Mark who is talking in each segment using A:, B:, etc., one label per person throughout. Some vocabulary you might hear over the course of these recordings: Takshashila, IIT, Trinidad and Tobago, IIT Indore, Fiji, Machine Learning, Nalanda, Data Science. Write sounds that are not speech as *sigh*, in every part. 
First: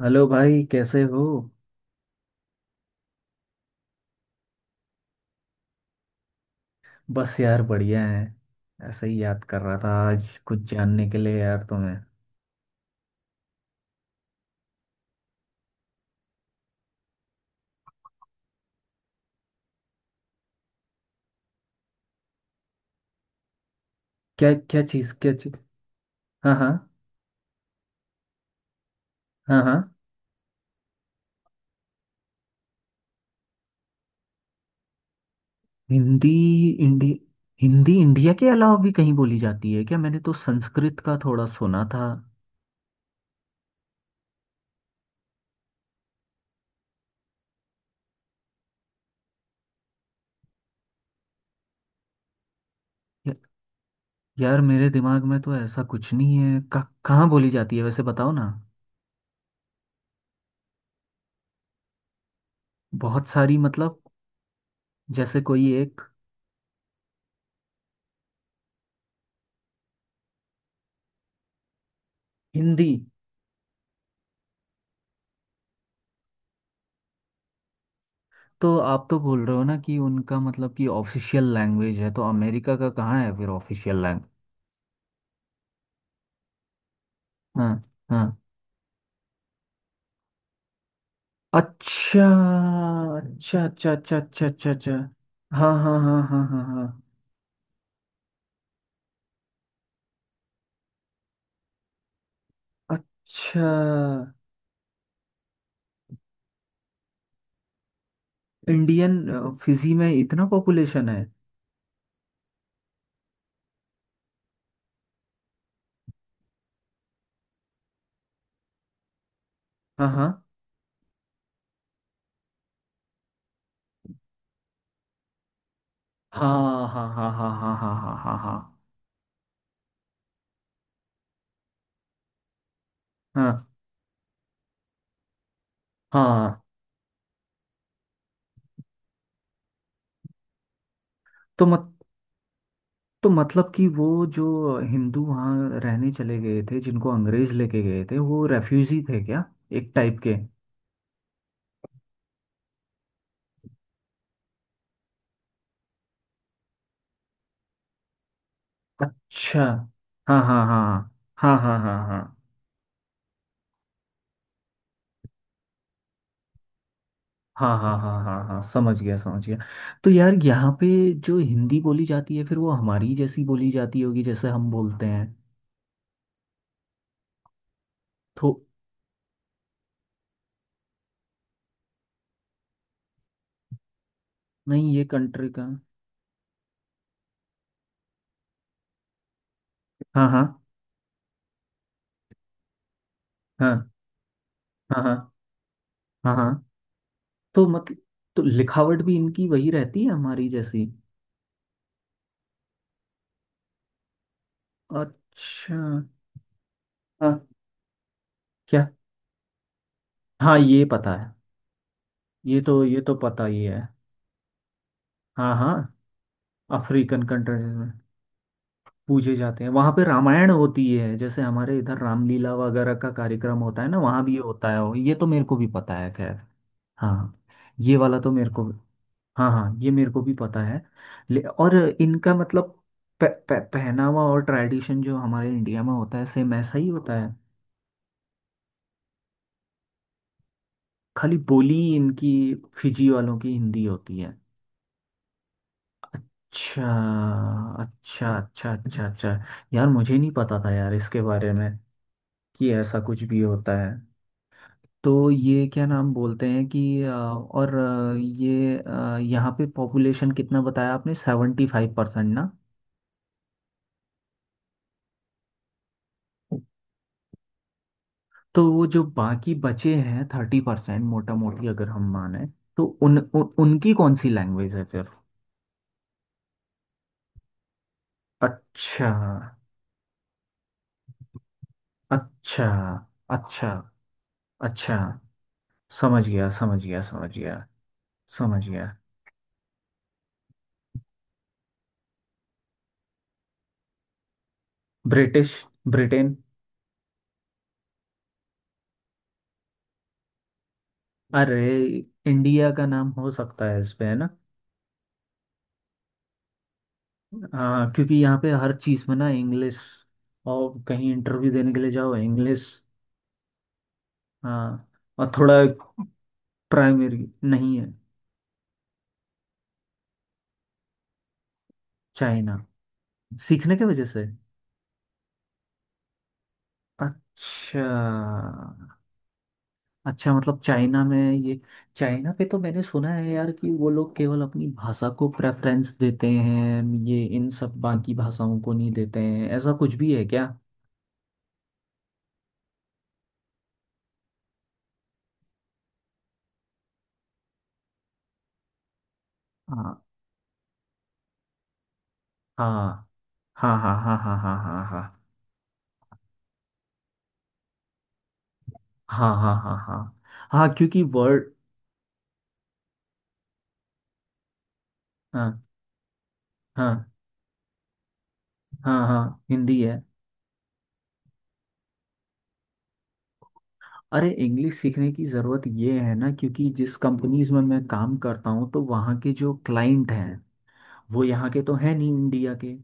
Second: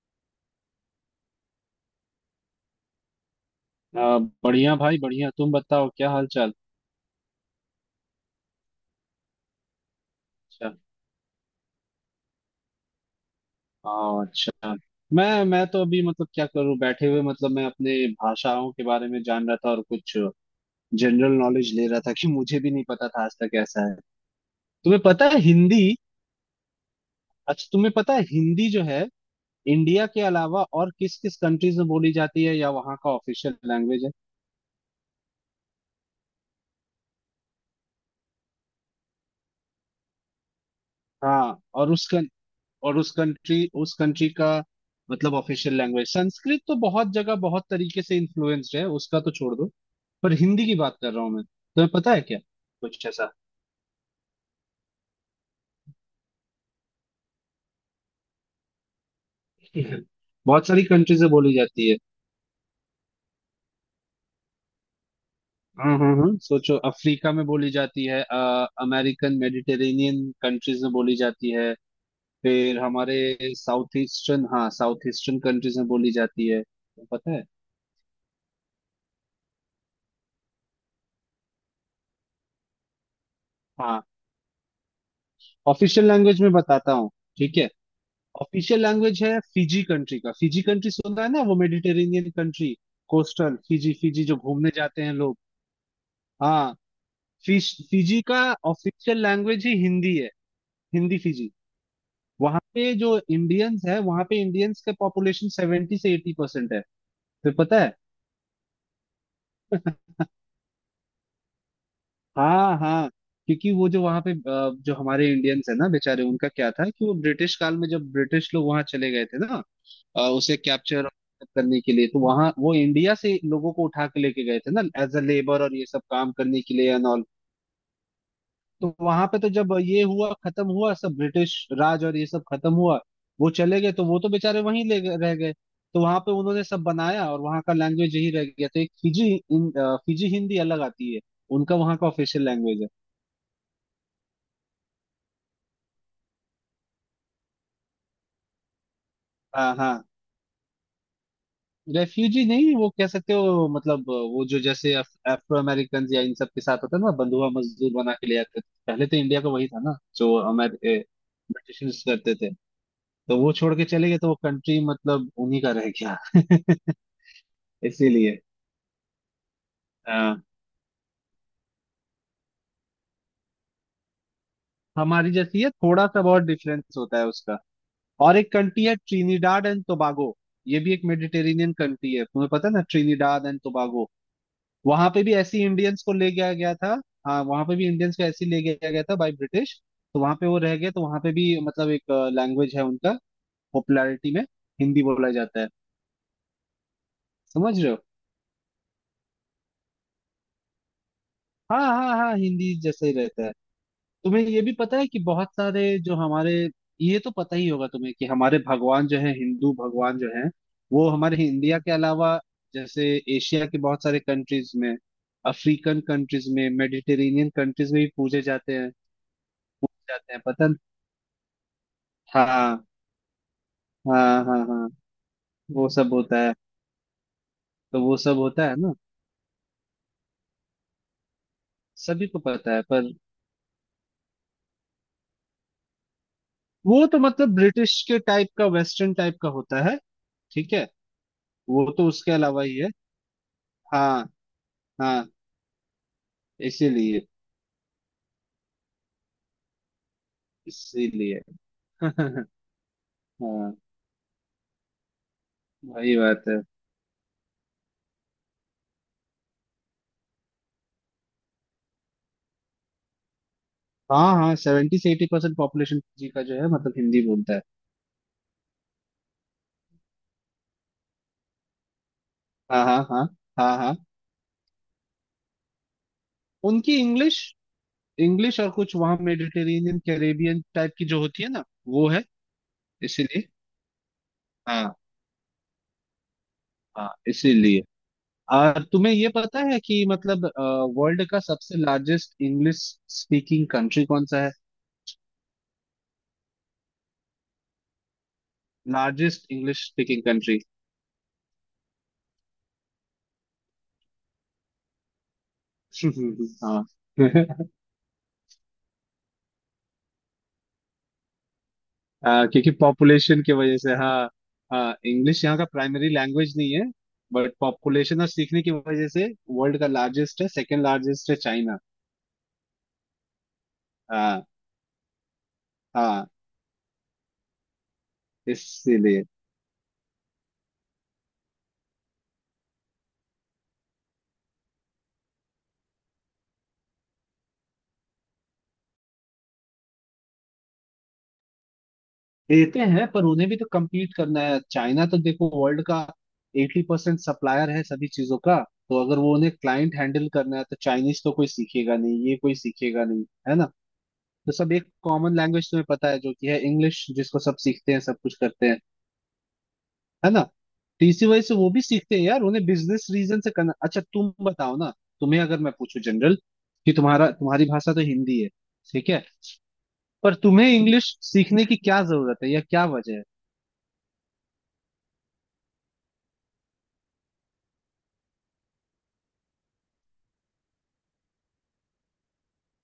A: Hello भाई, कैसे हो?
B: अ, बढ़िया भाई बढ़िया। तुम बताओ क्या हाल चाल।
A: बस यार, बढ़िया है। ऐसे ही याद कर रहा था, आज कुछ
B: अच्छा।
A: जानने के लिए यार तुम्हें।
B: हाँ, अच्छा। मैं तो अभी मतलब क्या करूँ बैठे हुए, मतलब मैं अपने भाषाओं के बारे में जान रहा था और कुछ जनरल नॉलेज ले रहा था कि मुझे भी नहीं पता था आज तक ऐसा है।
A: क्या क्या
B: तुम्हें
A: चीज़?
B: पता
A: क्या
B: है
A: चीज़?
B: हिंदी?
A: हाँ हाँ।
B: अच्छा, तुम्हें पता है हिंदी जो है
A: हाँ हाँ।
B: इंडिया के अलावा और किस किस कंट्रीज में बोली जाती है या वहाँ का ऑफिशियल लैंग्वेज है?
A: हिंदी इंडी, हिंदी इंडिया के अलावा भी कहीं बोली जाती है क्या? मैंने तो संस्कृत का थोड़ा
B: हाँ,
A: सुना
B: और
A: था।
B: उसका, और उस कंट्री, उस कंट्री का मतलब ऑफिशियल लैंग्वेज? संस्कृत तो बहुत जगह बहुत तरीके से इन्फ्लुएंस्ड है, उसका तो छोड़ दो। पर हिंदी की बात कर रहा हूँ मैं, तुम्हें पता है क्या कुछ ऐसा?
A: या, यार मेरे दिमाग में तो ऐसा कुछ नहीं है कहाँ बोली जाती है वैसे बताओ ना।
B: *laughs* बहुत सारी कंट्रीज में बोली जाती है।
A: बहुत सारी मतलब, जैसे कोई
B: हाँ
A: एक
B: हाँ हाँ, सोचो, अफ्रीका में बोली जाती है, अमेरिकन मेडिटेरेनियन कंट्रीज में बोली जाती है, फिर
A: हिंदी।
B: हमारे साउथ ईस्टर्न, हाँ साउथ ईस्टर्न कंट्रीज में बोली जाती है, पता है?
A: तो आप तो बोल रहे हो ना कि उनका मतलब कि ऑफिशियल लैंग्वेज है, तो अमेरिका का कहाँ है फिर ऑफिशियल
B: हाँ,
A: लैंग्वेज?
B: ऑफिशियल लैंग्वेज में बताता हूँ। ठीक है,
A: हाँ। हाँ।
B: ऑफिशियल लैंग्वेज है फिजी कंट्री का। फिजी कंट्री सुना है ना, वो
A: अच्छा
B: मेडिटेरेनियन कंट्री, कोस्टल
A: अच्छा अच्छा
B: फिजी,
A: अच्छा
B: फिजी जो
A: अच्छा
B: घूमने
A: अच्छा अच्छा।
B: जाते हैं लोग।
A: हाँ हाँ हाँ हाँ हाँ
B: हाँ,
A: हाँ।
B: फिश फिजी का ऑफिशियल लैंग्वेज ही हिंदी है, हिंदी फिजी। वहां पे जो
A: अच्छा।
B: इंडियंस है, वहां पे इंडियंस का पॉपुलेशन 70 से 80% है, तो पता है।
A: इंडियन, फिजी में इतना पॉपुलेशन है?
B: हाँ हाँ, क्योंकि वो जो वहां पे जो हमारे इंडियंस है ना बेचारे, उनका क्या था कि वो ब्रिटिश काल में जब ब्रिटिश लोग वहां चले गए थे ना,
A: हाँ हाँ।
B: उसे कैप्चर करने के लिए तो वहां वो इंडिया से लोगों को उठा के लेके गए थे ना, एज अ लेबर और ये सब काम करने के
A: हाँ
B: लिए
A: हाँ
B: एंड ऑल।
A: हाँ हाँ हाँ। हाँ हाँ हाँ
B: तो वहां पे तो जब ये हुआ, खत्म हुआ सब, ब्रिटिश राज और ये सब खत्म हुआ, वो
A: हाँ
B: चले गए, तो वो तो बेचारे रह गए। तो वहां
A: हाँ
B: पे
A: हाँ हाँ।
B: उन्होंने सब बनाया और वहां का लैंग्वेज यही रह गया, तो एक फिजी हिंदी अलग आती है,
A: तो
B: उनका
A: मत
B: वहां का ऑफिशियल लैंग्वेज है।
A: तो मतलब कि वो जो हिंदू वहाँ रहने चले गए थे जिनको अंग्रेज लेके गए थे, वो रेफ्यूजी थे क्या?
B: हाँ
A: एक
B: हाँ,
A: टाइप के।
B: रेफ्यूजी नहीं वो कह सकते हो, मतलब वो जो जैसे अफ्रो अमेरिकन या इन सब के साथ होता है ना, बंधुआ मजदूर बना के ले आते थे पहले, तो इंडिया का
A: अच्छा।
B: वही था ना जो
A: हाँ हाँ
B: अमेर
A: हाँ हाँ हाँ
B: ब्रिटिशर्स
A: हाँ।
B: करते थे। तो वो छोड़ के चले गए, तो वो कंट्री मतलब उन्हीं का रह गया। *laughs*
A: हाँ हाँ हाँ हाँ हाँ
B: इसीलिए।
A: हाँ हाँ। समझ गया समझ गया। तो यार,
B: हाँ,
A: यहाँ पे जो हिंदी बोली जाती है, फिर वो हमारी जैसी बोली जाती होगी जैसे हम बोलते हैं?
B: हमारी जैसी है, थोड़ा सा बहुत डिफरेंस होता है उसका। और
A: तो
B: एक कंट्री है ट्रिनिडाड एंड टोबागो, ये भी एक मेडिटेरेनियन कंट्री है, तुम्हें पता है ना ट्रिनिडाड एंड टोबागो?
A: नहीं, ये
B: वहां पे भी
A: कंट्री का।
B: ऐसी इंडियंस को ले गया गया था। हाँ, वहां पे भी इंडियंस को ऐसी ले गया गया था बाय ब्रिटिश, तो
A: हाँ
B: वहां पे वो
A: हाँ
B: रह गए, तो वहां पे भी मतलब एक लैंग्वेज है उनका,
A: हाँ।
B: पॉपुलैरिटी में
A: हाँ
B: हिंदी बोला
A: हाँ।
B: जाता है,
A: हाँ हाँ। तो
B: समझ रहे हो?
A: मतलब, तो लिखावट भी इनकी वही रहती है, हमारी जैसी?
B: हाँ हाँ हाँ, हिंदी जैसा ही रहता है। तुम्हें ये भी पता है कि बहुत
A: अच्छा।
B: सारे जो हमारे, ये तो
A: हाँ।
B: पता ही होगा तुम्हें, कि हमारे
A: क्या?
B: भगवान जो है, हिंदू भगवान जो है,
A: हाँ ये
B: वो
A: पता है।
B: हमारे इंडिया के अलावा
A: ये
B: जैसे
A: तो पता ही
B: एशिया के
A: है।
B: बहुत सारे कंट्रीज में,
A: हाँ हाँ।
B: अफ्रीकन कंट्रीज में,
A: अफ्रीकन
B: मेडिटेरेनियन
A: कंट्री?
B: कंट्रीज में भी पूजे जाते हैं।
A: पूजे जाते हैं, वहां पे
B: पूजे जाते हैं,
A: रामायण
B: पता?
A: होती है जैसे हमारे इधर रामलीला
B: हाँ
A: वगैरह का कार्यक्रम होता है ना, वहां भी ये
B: हाँ हाँ
A: होता
B: हाँ,
A: है, ये तो मेरे को भी
B: वो
A: पता है,
B: सब होता
A: खैर।
B: है,
A: हाँ। ये
B: तो वो
A: वाला तो
B: सब
A: मेरे को।
B: होता है ना।
A: हाँ हाँ, ये मेरे को भी पता है। और
B: सभी
A: इनका
B: को
A: मतलब
B: पता है, पर
A: पहनावा और ट्रेडिशन जो हमारे इंडिया में होता है, सेम ऐसा ही
B: वो
A: होता
B: तो
A: है?
B: मतलब ब्रिटिश के टाइप का वेस्टर्न टाइप का होता है, ठीक है।
A: खाली बोली
B: वो तो
A: इनकी,
B: उसके अलावा ही है।
A: फिजी वालों की हिंदी होती
B: हाँ
A: है?
B: हाँ।
A: अच्छा।
B: इसीलिए।
A: अच्छा अच्छा अच्छा अच्छा। यार मुझे नहीं पता था यार इसके
B: इसीलिए।
A: बारे
B: *laughs*
A: में,
B: हाँ,
A: कि ऐसा कुछ भी होता है। तो ये क्या नाम
B: वही बात
A: बोलते
B: है।
A: हैं कि और ये यहाँ पे पॉपुलेशन कितना बताया आपने, 75% ना?
B: हाँ हाँ, 70 से 80% पॉपुलेशन जी का जो है, मतलब हिंदी बोलता है।
A: तो वो जो बाकी बचे हैं, 30% मोटा मोटी अगर हम माने, तो
B: हाँ हाँ
A: उन,
B: हाँ
A: उन
B: हाँ
A: उनकी
B: हाँ,
A: कौन सी लैंग्वेज है फिर?
B: उनकी इंग्लिश, इंग्लिश और कुछ
A: अच्छा
B: वहाँ मेडिटेरेनियन कैरेबियन टाइप की जो होती है ना, वो है।
A: अच्छा
B: इसीलिए।
A: अच्छा अच्छा।
B: हाँ
A: समझ गया समझ गया
B: हाँ,
A: समझ गया।
B: इसीलिए।
A: समझ गया।
B: तुम्हें ये पता है कि मतलब वर्ल्ड का सबसे लार्जेस्ट इंग्लिश स्पीकिंग कंट्री कौन सा है?
A: British, Britain.
B: Largest English speaking country.
A: अरे, इंडिया का नाम हो सकता है इसमें, है ना?
B: *laughs* हाँ। *laughs*
A: हाँ, क्योंकि यहाँ पे हर चीज़ में ना इंग्लिश, और कहीं इंटरव्यू देने के लिए जाओ इंग्लिश।
B: क्योंकि पॉपुलेशन की वजह से, हाँ।
A: हाँ।
B: हाँ,
A: और
B: इंग्लिश यहाँ
A: थोड़ा,
B: का प्राइमरी लैंग्वेज नहीं है,
A: प्राइमरी
B: बट
A: नहीं है।
B: पॉपुलेशन और सीखने की वजह से वर्ल्ड का लार्जेस्ट है। सेकंड लार्जेस्ट है चाइना।
A: चाइना। सीखने के वजह से।
B: हाँ हाँ।
A: अच्छा।
B: इसीलिए।
A: अच्छा मतलब चाइना में ये, चाइना पे तो मैंने सुना है यार कि वो लोग केवल अपनी भाषा को प्रेफरेंस देते हैं, ये इन सब बाकी भाषाओं को नहीं देते हैं, ऐसा कुछ भी है क्या?
B: देते हैं, पर उन्हें भी तो compete करना है। चाइना तो देखो वर्ल्ड का 80% सप्लायर है सभी चीजों का, तो अगर वो उन्हें क्लाइंट
A: हाँ
B: हैंडल करना है तो चाइनीज तो कोई सीखेगा नहीं, ये कोई सीखेगा
A: हाँ।
B: नहीं, है ना।
A: हाँ हाँ हाँ
B: तो
A: हाँ
B: सब
A: हाँ
B: एक
A: हाँ।
B: कॉमन लैंग्वेज, तुम्हें पता है, जो कि है इंग्लिश, जिसको सब सीखते हैं, सब कुछ करते हैं,
A: हाँ हाँ हाँ हाँ हाँ।
B: है ना।
A: हाँ हाँ, क्योंकि
B: तो इसी वजह
A: वर्ड।
B: से वो भी सीखते हैं यार, उन्हें बिजनेस रीजन से करना। अच्छा तुम बताओ ना, तुम्हें अगर
A: हाँ
B: मैं पूछूं जनरल, कि
A: हाँ।
B: तुम्हारा, तुम्हारी भाषा तो हिंदी है,
A: हाँ
B: ठीक
A: हाँ
B: है,
A: हिंदी है।
B: पर तुम्हें इंग्लिश सीखने की क्या जरूरत है या क्या वजह है?
A: अरे, इंग्लिश सीखने की ज़रूरत ये है ना, क्योंकि जिस कंपनीज में मैं काम करता हूँ, तो वहाँ के जो क्लाइंट हैं, वो यहाँ के तो है नहीं, इंडिया के,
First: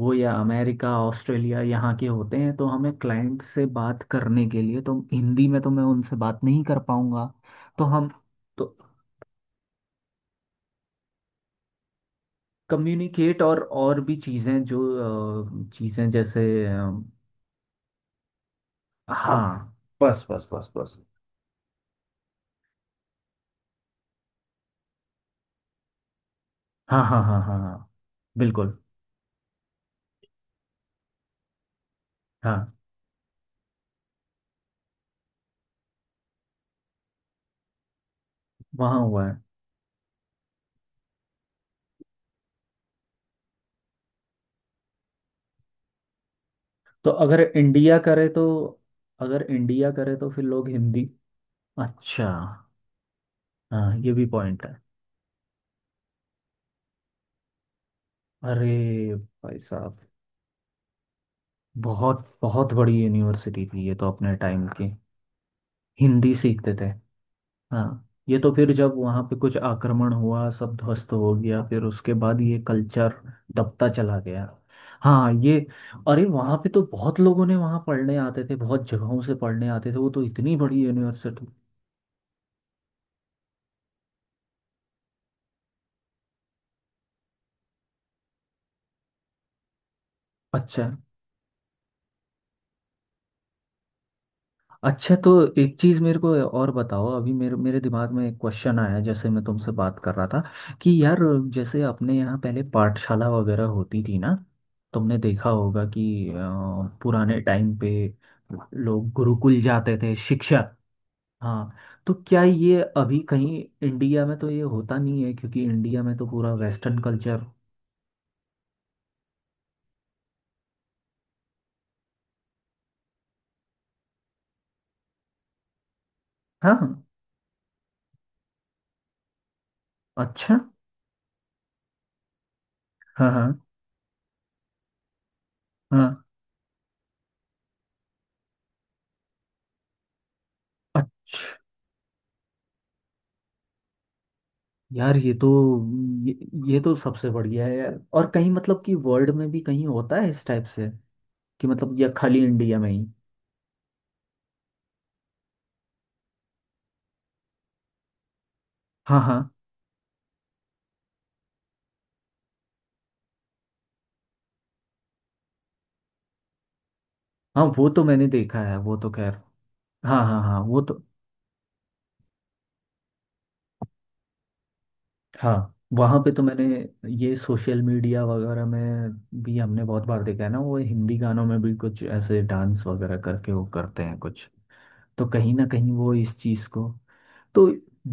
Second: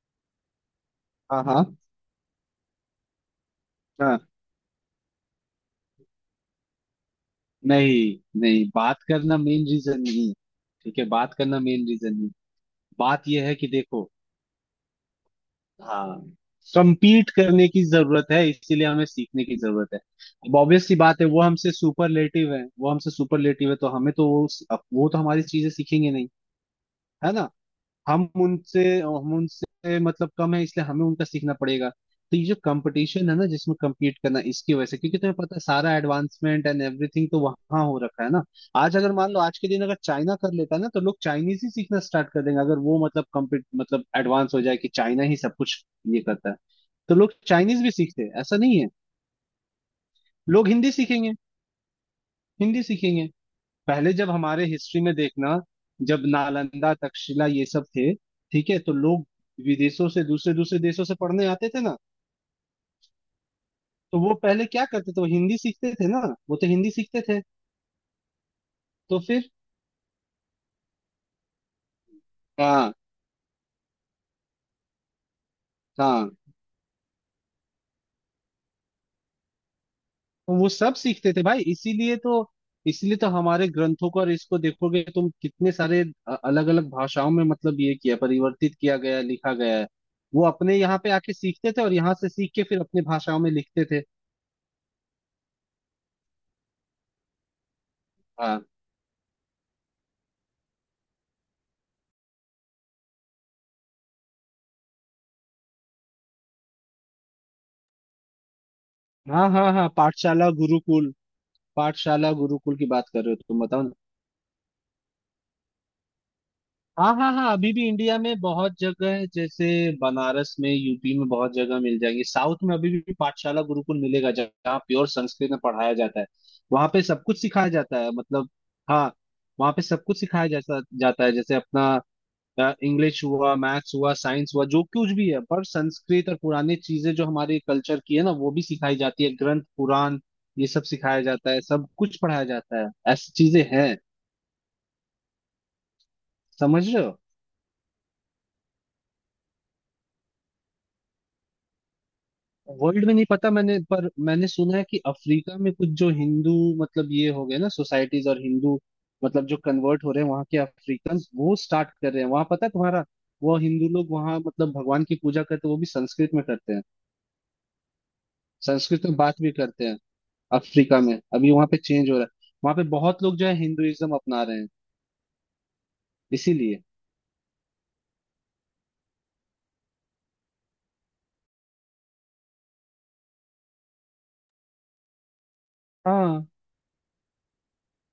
A: वो या अमेरिका, ऑस्ट्रेलिया,
B: हाँ
A: यहाँ के होते हैं। तो हमें क्लाइंट से बात
B: हाँ,
A: करने के लिए, तो हिंदी में तो मैं उनसे बात नहीं कर पाऊँगा। तो हम,
B: नहीं नहीं,
A: तो
B: बात करना मेन रीजन नहीं है, ठीक है, बात करना मेन रीजन नहीं। बात
A: कम्युनिकेट
B: यह है कि
A: और
B: देखो,
A: भी चीज़ें जो, चीज़ें
B: हाँ,
A: जैसे
B: कंपीट करने की जरूरत है इसीलिए हमें सीखने की
A: हाँ।
B: जरूरत है।
A: बस बस
B: अब
A: बस
B: ऑब्वियस सी
A: बस।
B: बात है, वो हमसे सुपरलेटिव है, वो हमसे सुपरलेटिव है, तो हमें तो वो तो हमारी चीजें सीखेंगे नहीं,
A: हाँ हाँ
B: है
A: हाँ
B: ना।
A: हाँ हाँ।
B: हम
A: बिल्कुल।
B: उनसे हम उनसे मतलब कम है, इसलिए हमें उनका सीखना पड़ेगा। तो ये जो
A: हाँ
B: कंपटीशन है ना, जिसमें compete करना, इसकी वजह से, क्योंकि तुम्हें पता है सारा एडवांसमेंट एंड एवरीथिंग तो वहां हो रखा है ना। आज
A: वहाँ
B: अगर
A: हुआ
B: मान
A: है।
B: लो, आज के दिन अगर चाइना कर लेता है ना, तो लोग चाइनीज ही सीखना स्टार्ट कर देंगे, अगर वो मतलब कम्पीट, मतलब एडवांस हो जाए कि चाइना ही सब कुछ ये करता है।
A: तो
B: तो लोग
A: अगर
B: चाइनीज भी
A: इंडिया
B: सीखते
A: करे
B: हैं,
A: तो?
B: ऐसा नहीं है।
A: अगर इंडिया करे तो फिर लोग
B: लोग हिंदी
A: हिंदी?
B: सीखेंगे,
A: अच्छा।
B: हिंदी सीखेंगे।
A: हाँ, ये
B: पहले
A: भी
B: जब
A: पॉइंट
B: हमारे
A: है।
B: हिस्ट्री में देखना, जब नालंदा तक्षशिला ये सब थे, ठीक है, तो
A: अरे!
B: लोग
A: भाई साहब!
B: विदेशों से दूसरे दूसरे देशों से पढ़ने आते थे ना,
A: बहुत बहुत बड़ी यूनिवर्सिटी थी ये तो
B: तो
A: अपने
B: वो पहले
A: टाइम
B: क्या
A: की।
B: करते थे, वो हिंदी सीखते थे ना,
A: हिंदी
B: वो तो
A: सीखते थे।
B: हिंदी सीखते थे।
A: हाँ ये तो, फिर जब
B: तो
A: वहाँ पे
B: फिर,
A: कुछ आक्रमण हुआ, सब ध्वस्त हो गया, फिर उसके बाद ये
B: हाँ
A: कल्चर दबता चला गया। हाँ ये। अरे,
B: हाँ,
A: वहाँ पे तो बहुत लोगों ने, वहाँ पढ़ने आते थे बहुत जगहों से, पढ़ने आते थे, वो तो इतनी
B: तो वो
A: बड़ी
B: सब सीखते थे
A: यूनिवर्सिटी।
B: भाई, इसीलिए तो, इसलिए तो हमारे ग्रंथों को और इसको देखोगे तुम कितने सारे अलग अलग भाषाओं में, मतलब ये किया, परिवर्तित किया गया, लिखा गया है। वो अपने
A: अच्छा।
B: यहाँ पे आके सीखते थे और यहाँ से सीख के फिर अपनी भाषाओं में लिखते थे।
A: अच्छा, तो एक चीज़ मेरे को और बताओ, अभी मेरे मेरे दिमाग में एक
B: हाँ
A: क्वेश्चन आया जैसे मैं तुमसे बात कर रहा था कि यार, जैसे अपने यहाँ पहले पाठशाला वगैरह होती थी ना, तुमने देखा होगा कि पुराने टाइम पे लोग
B: हाँ
A: गुरुकुल
B: हाँ, हाँ
A: जाते थे,
B: पाठशाला
A: शिक्षक।
B: गुरुकुल,
A: हाँ। तो
B: पाठशाला
A: क्या
B: गुरुकुल
A: ये
B: की बात
A: अभी
B: कर रहे हो,
A: कहीं
B: तुम बताओ ना।
A: इंडिया में तो ये होता नहीं है, क्योंकि इंडिया में तो पूरा वेस्टर्न
B: हाँ हाँ
A: कल्चर?
B: हाँ, अभी भी इंडिया में बहुत जगह है, जैसे बनारस में, यूपी में बहुत जगह मिल जाएंगे, साउथ में अभी भी पाठशाला गुरुकुल मिलेगा जहाँ प्योर संस्कृत में पढ़ाया जाता है।
A: हाँ
B: वहाँ
A: हाँ।
B: पे सब कुछ सिखाया जाता है, मतलब, हाँ, वहाँ पे सब कुछ सिखाया
A: अच्छा।
B: जाता जाता है, जैसे अपना इंग्लिश
A: हाँ हाँ
B: हुआ, मैथ्स हुआ, साइंस हुआ, जो कुछ भी है, पर
A: हाँ।
B: संस्कृत और पुरानी चीजें जो हमारे कल्चर की है ना, वो भी सिखाई जाती है, ग्रंथ पुराण ये सब सिखाया जाता
A: अच्छा
B: है, सब कुछ पढ़ाया जाता है ऐसी चीजें हैं।
A: यार, ये तो, ये, ये
B: समझ
A: तो
B: रहे हो?
A: सबसे बढ़िया है यार। और कहीं मतलब कि वर्ल्ड में भी कहीं होता है इस टाइप से, कि मतलब, या खाली इंडिया में ही?
B: वर्ल्ड में नहीं पता मैंने, पर मैंने सुना है कि अफ्रीका में कुछ जो हिंदू, मतलब ये हो गए ना सोसाइटीज, और हिंदू
A: हाँ
B: मतलब
A: हाँ
B: जो कन्वर्ट हो रहे हैं वहां के अफ्रीकन, वो स्टार्ट कर रहे हैं वहां, पता है तुम्हारा। वो हिंदू लोग वहां मतलब भगवान की पूजा करते हैं वो भी संस्कृत में करते हैं,
A: हाँ, वो तो मैंने देखा है, वो
B: संस्कृत
A: तो
B: में
A: खैर।
B: बात भी करते हैं।
A: हाँ हाँ हाँ, वो तो।
B: अफ्रीका में अभी वहां पे चेंज हो रहा है, वहां पे बहुत लोग जो है हिंदुइज्म अपना रहे हैं।
A: हाँ वहाँ पे तो मैंने,
B: इसीलिए।
A: ये सोशल मीडिया वगैरह में भी हमने बहुत बार देखा है ना, वो हिंदी गानों में भी कुछ ऐसे डांस वगैरह करके वो करते हैं कुछ। तो कहीं ना कहीं वो इस
B: हाँ।
A: चीज़ को। तो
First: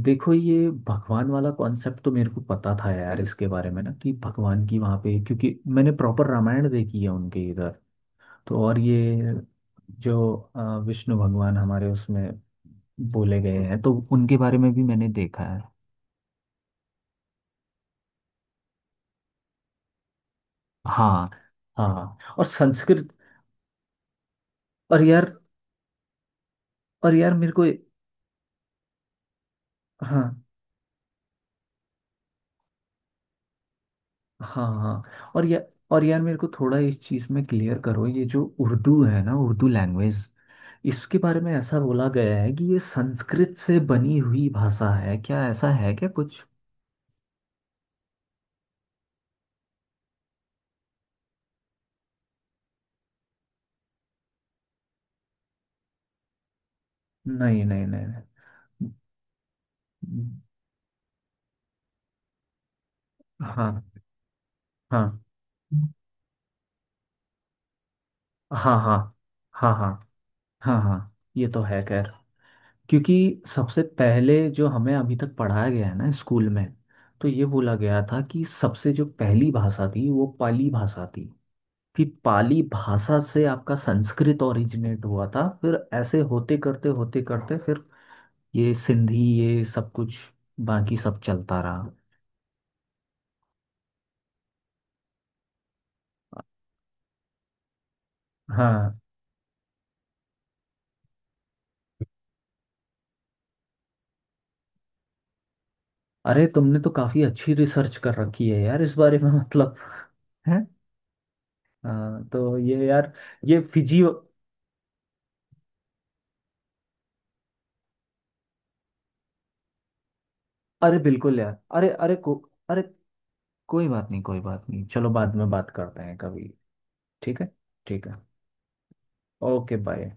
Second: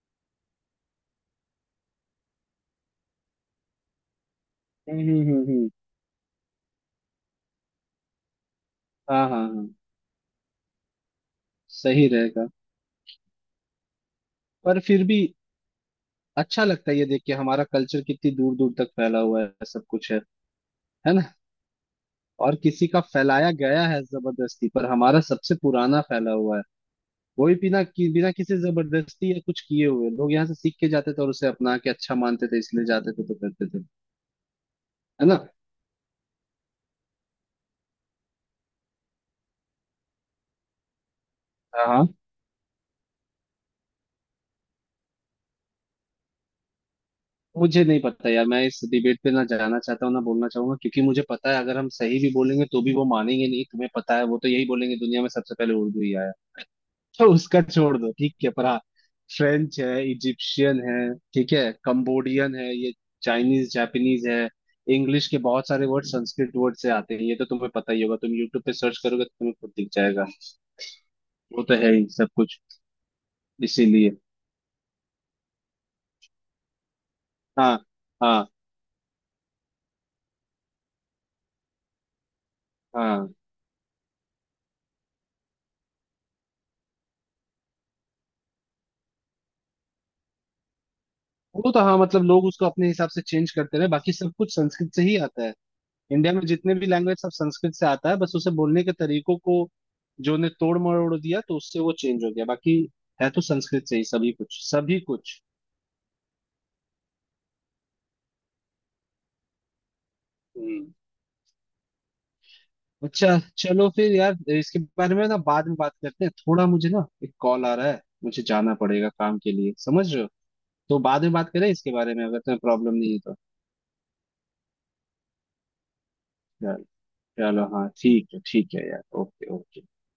A: देखो, ये भगवान वाला कॉन्सेप्ट तो मेरे को पता था यार इसके बारे में ना, कि भगवान की वहाँ
B: हम्म हम्म
A: पे,
B: हम्म
A: क्योंकि
B: हम्म।
A: मैंने प्रॉपर रामायण देखी है उनके इधर। तो और
B: हाँ हाँ
A: ये
B: हाँ,
A: जो विष्णु भगवान हमारे,
B: सही
A: उसमें
B: रहेगा।
A: बोले गए हैं, तो उनके बारे में
B: पर
A: भी
B: फिर
A: मैंने
B: भी
A: देखा है।
B: अच्छा लगता है ये देख के, हमारा कल्चर कितनी दूर दूर तक फैला हुआ है, सब कुछ है
A: हाँ।
B: ना।
A: हाँ और
B: और किसी का
A: संस्कृत।
B: फैलाया गया है जबरदस्ती, पर
A: और
B: हमारा
A: यार,
B: सबसे पुराना फैला हुआ है।
A: और यार मेरे
B: वही,
A: को।
B: बिना किसी जबरदस्ती या कुछ किए हुए लोग
A: हाँ
B: यहाँ से सीख के जाते थे, और उसे अपना के अच्छा मानते थे इसलिए जाते थे, तो करते थे,
A: हाँ
B: है
A: हाँ
B: ना।
A: और या, और यार मेरे को थोड़ा इस चीज़ में क्लियर करो, ये जो उर्दू है ना, उर्दू लैंग्वेज, इसके बारे में ऐसा बोला
B: हाँ,
A: गया है कि ये संस्कृत से बनी हुई भाषा है क्या? ऐसा है क्या कुछ?
B: मुझे नहीं पता यार, मैं इस डिबेट पे ना जाना चाहता हूँ ना बोलना चाहूंगा, क्योंकि मुझे पता है अगर हम सही भी बोलेंगे तो भी वो मानेंगे नहीं। तुम्हें पता है, वो तो यही बोलेंगे दुनिया में सबसे पहले उर्दू ही आया है। तो उसका
A: नहीं नहीं
B: छोड़
A: नहीं,
B: दो,
A: नहीं।
B: ठीक है, पर हाँ, फ्रेंच है, इजिप्शियन है, ठीक है, कंबोडियन है, ये चाइनीज
A: हाँ
B: जापानीज है,
A: हाँ।
B: इंग्लिश के बहुत सारे वर्ड संस्कृत वर्ड से आते हैं, ये तो तुम्हें पता ही होगा, तुम यूट्यूब पे
A: हाँ हाँ।
B: सर्च करोगे तो तुम्हें खुद
A: हाँ
B: दिख
A: हाँ।
B: जाएगा।
A: हाँ हाँ। ये तो
B: वो तो
A: है,
B: है ही
A: खैर।
B: सब कुछ।
A: क्योंकि सबसे
B: इसीलिए।
A: पहले जो हमें अभी तक पढ़ाया गया है ना स्कूल में, तो ये
B: हाँ
A: बोला गया था कि
B: हाँ
A: सबसे जो पहली भाषा थी वो पाली भाषा थी, कि पाली भाषा
B: हाँ,
A: से आपका संस्कृत ओरिजिनेट हुआ था, फिर ऐसे होते करते फिर ये सिंधी ये सब कुछ बाकी सब चलता
B: वो तो,
A: रहा।
B: हाँ मतलब लोग उसको अपने हिसाब से चेंज करते रहे, बाकी सब कुछ संस्कृत से ही आता है। इंडिया में जितने भी लैंग्वेज सब संस्कृत से आता है, बस उसे बोलने के
A: हाँ।
B: तरीकों को जो ने तोड़ मरोड़ दिया तो उससे वो चेंज हो गया, बाकी है तो संस्कृत से ही, सभी कुछ, सभी कुछ।
A: अरे, तुमने तो काफी अच्छी रिसर्च कर रखी है यार इस बारे में *laughs* मतलब। है।
B: हम्म।
A: हाँ तो ये यार,
B: अच्छा
A: ये
B: चलो
A: फिजी।
B: फिर यार, इसके बारे में ना बाद में बात करते हैं, थोड़ा मुझे ना एक कॉल आ रहा है, मुझे जाना पड़ेगा काम के लिए, समझ रहे हो।
A: अरे
B: तो बाद में
A: बिल्कुल
B: बात
A: यार,
B: करें
A: अरे,
B: इसके बारे
A: अरे
B: में,
A: को।
B: अगर तुम्हें
A: अरे,
B: प्रॉब्लम नहीं है तो।
A: कोई बात नहीं कोई बात नहीं, चलो बाद में बात करते हैं कभी।
B: चल-
A: ठीक है।
B: चलो हाँ,
A: ठीक है।
B: ठीक है यार, ओके
A: ओके
B: ओके।
A: बाय।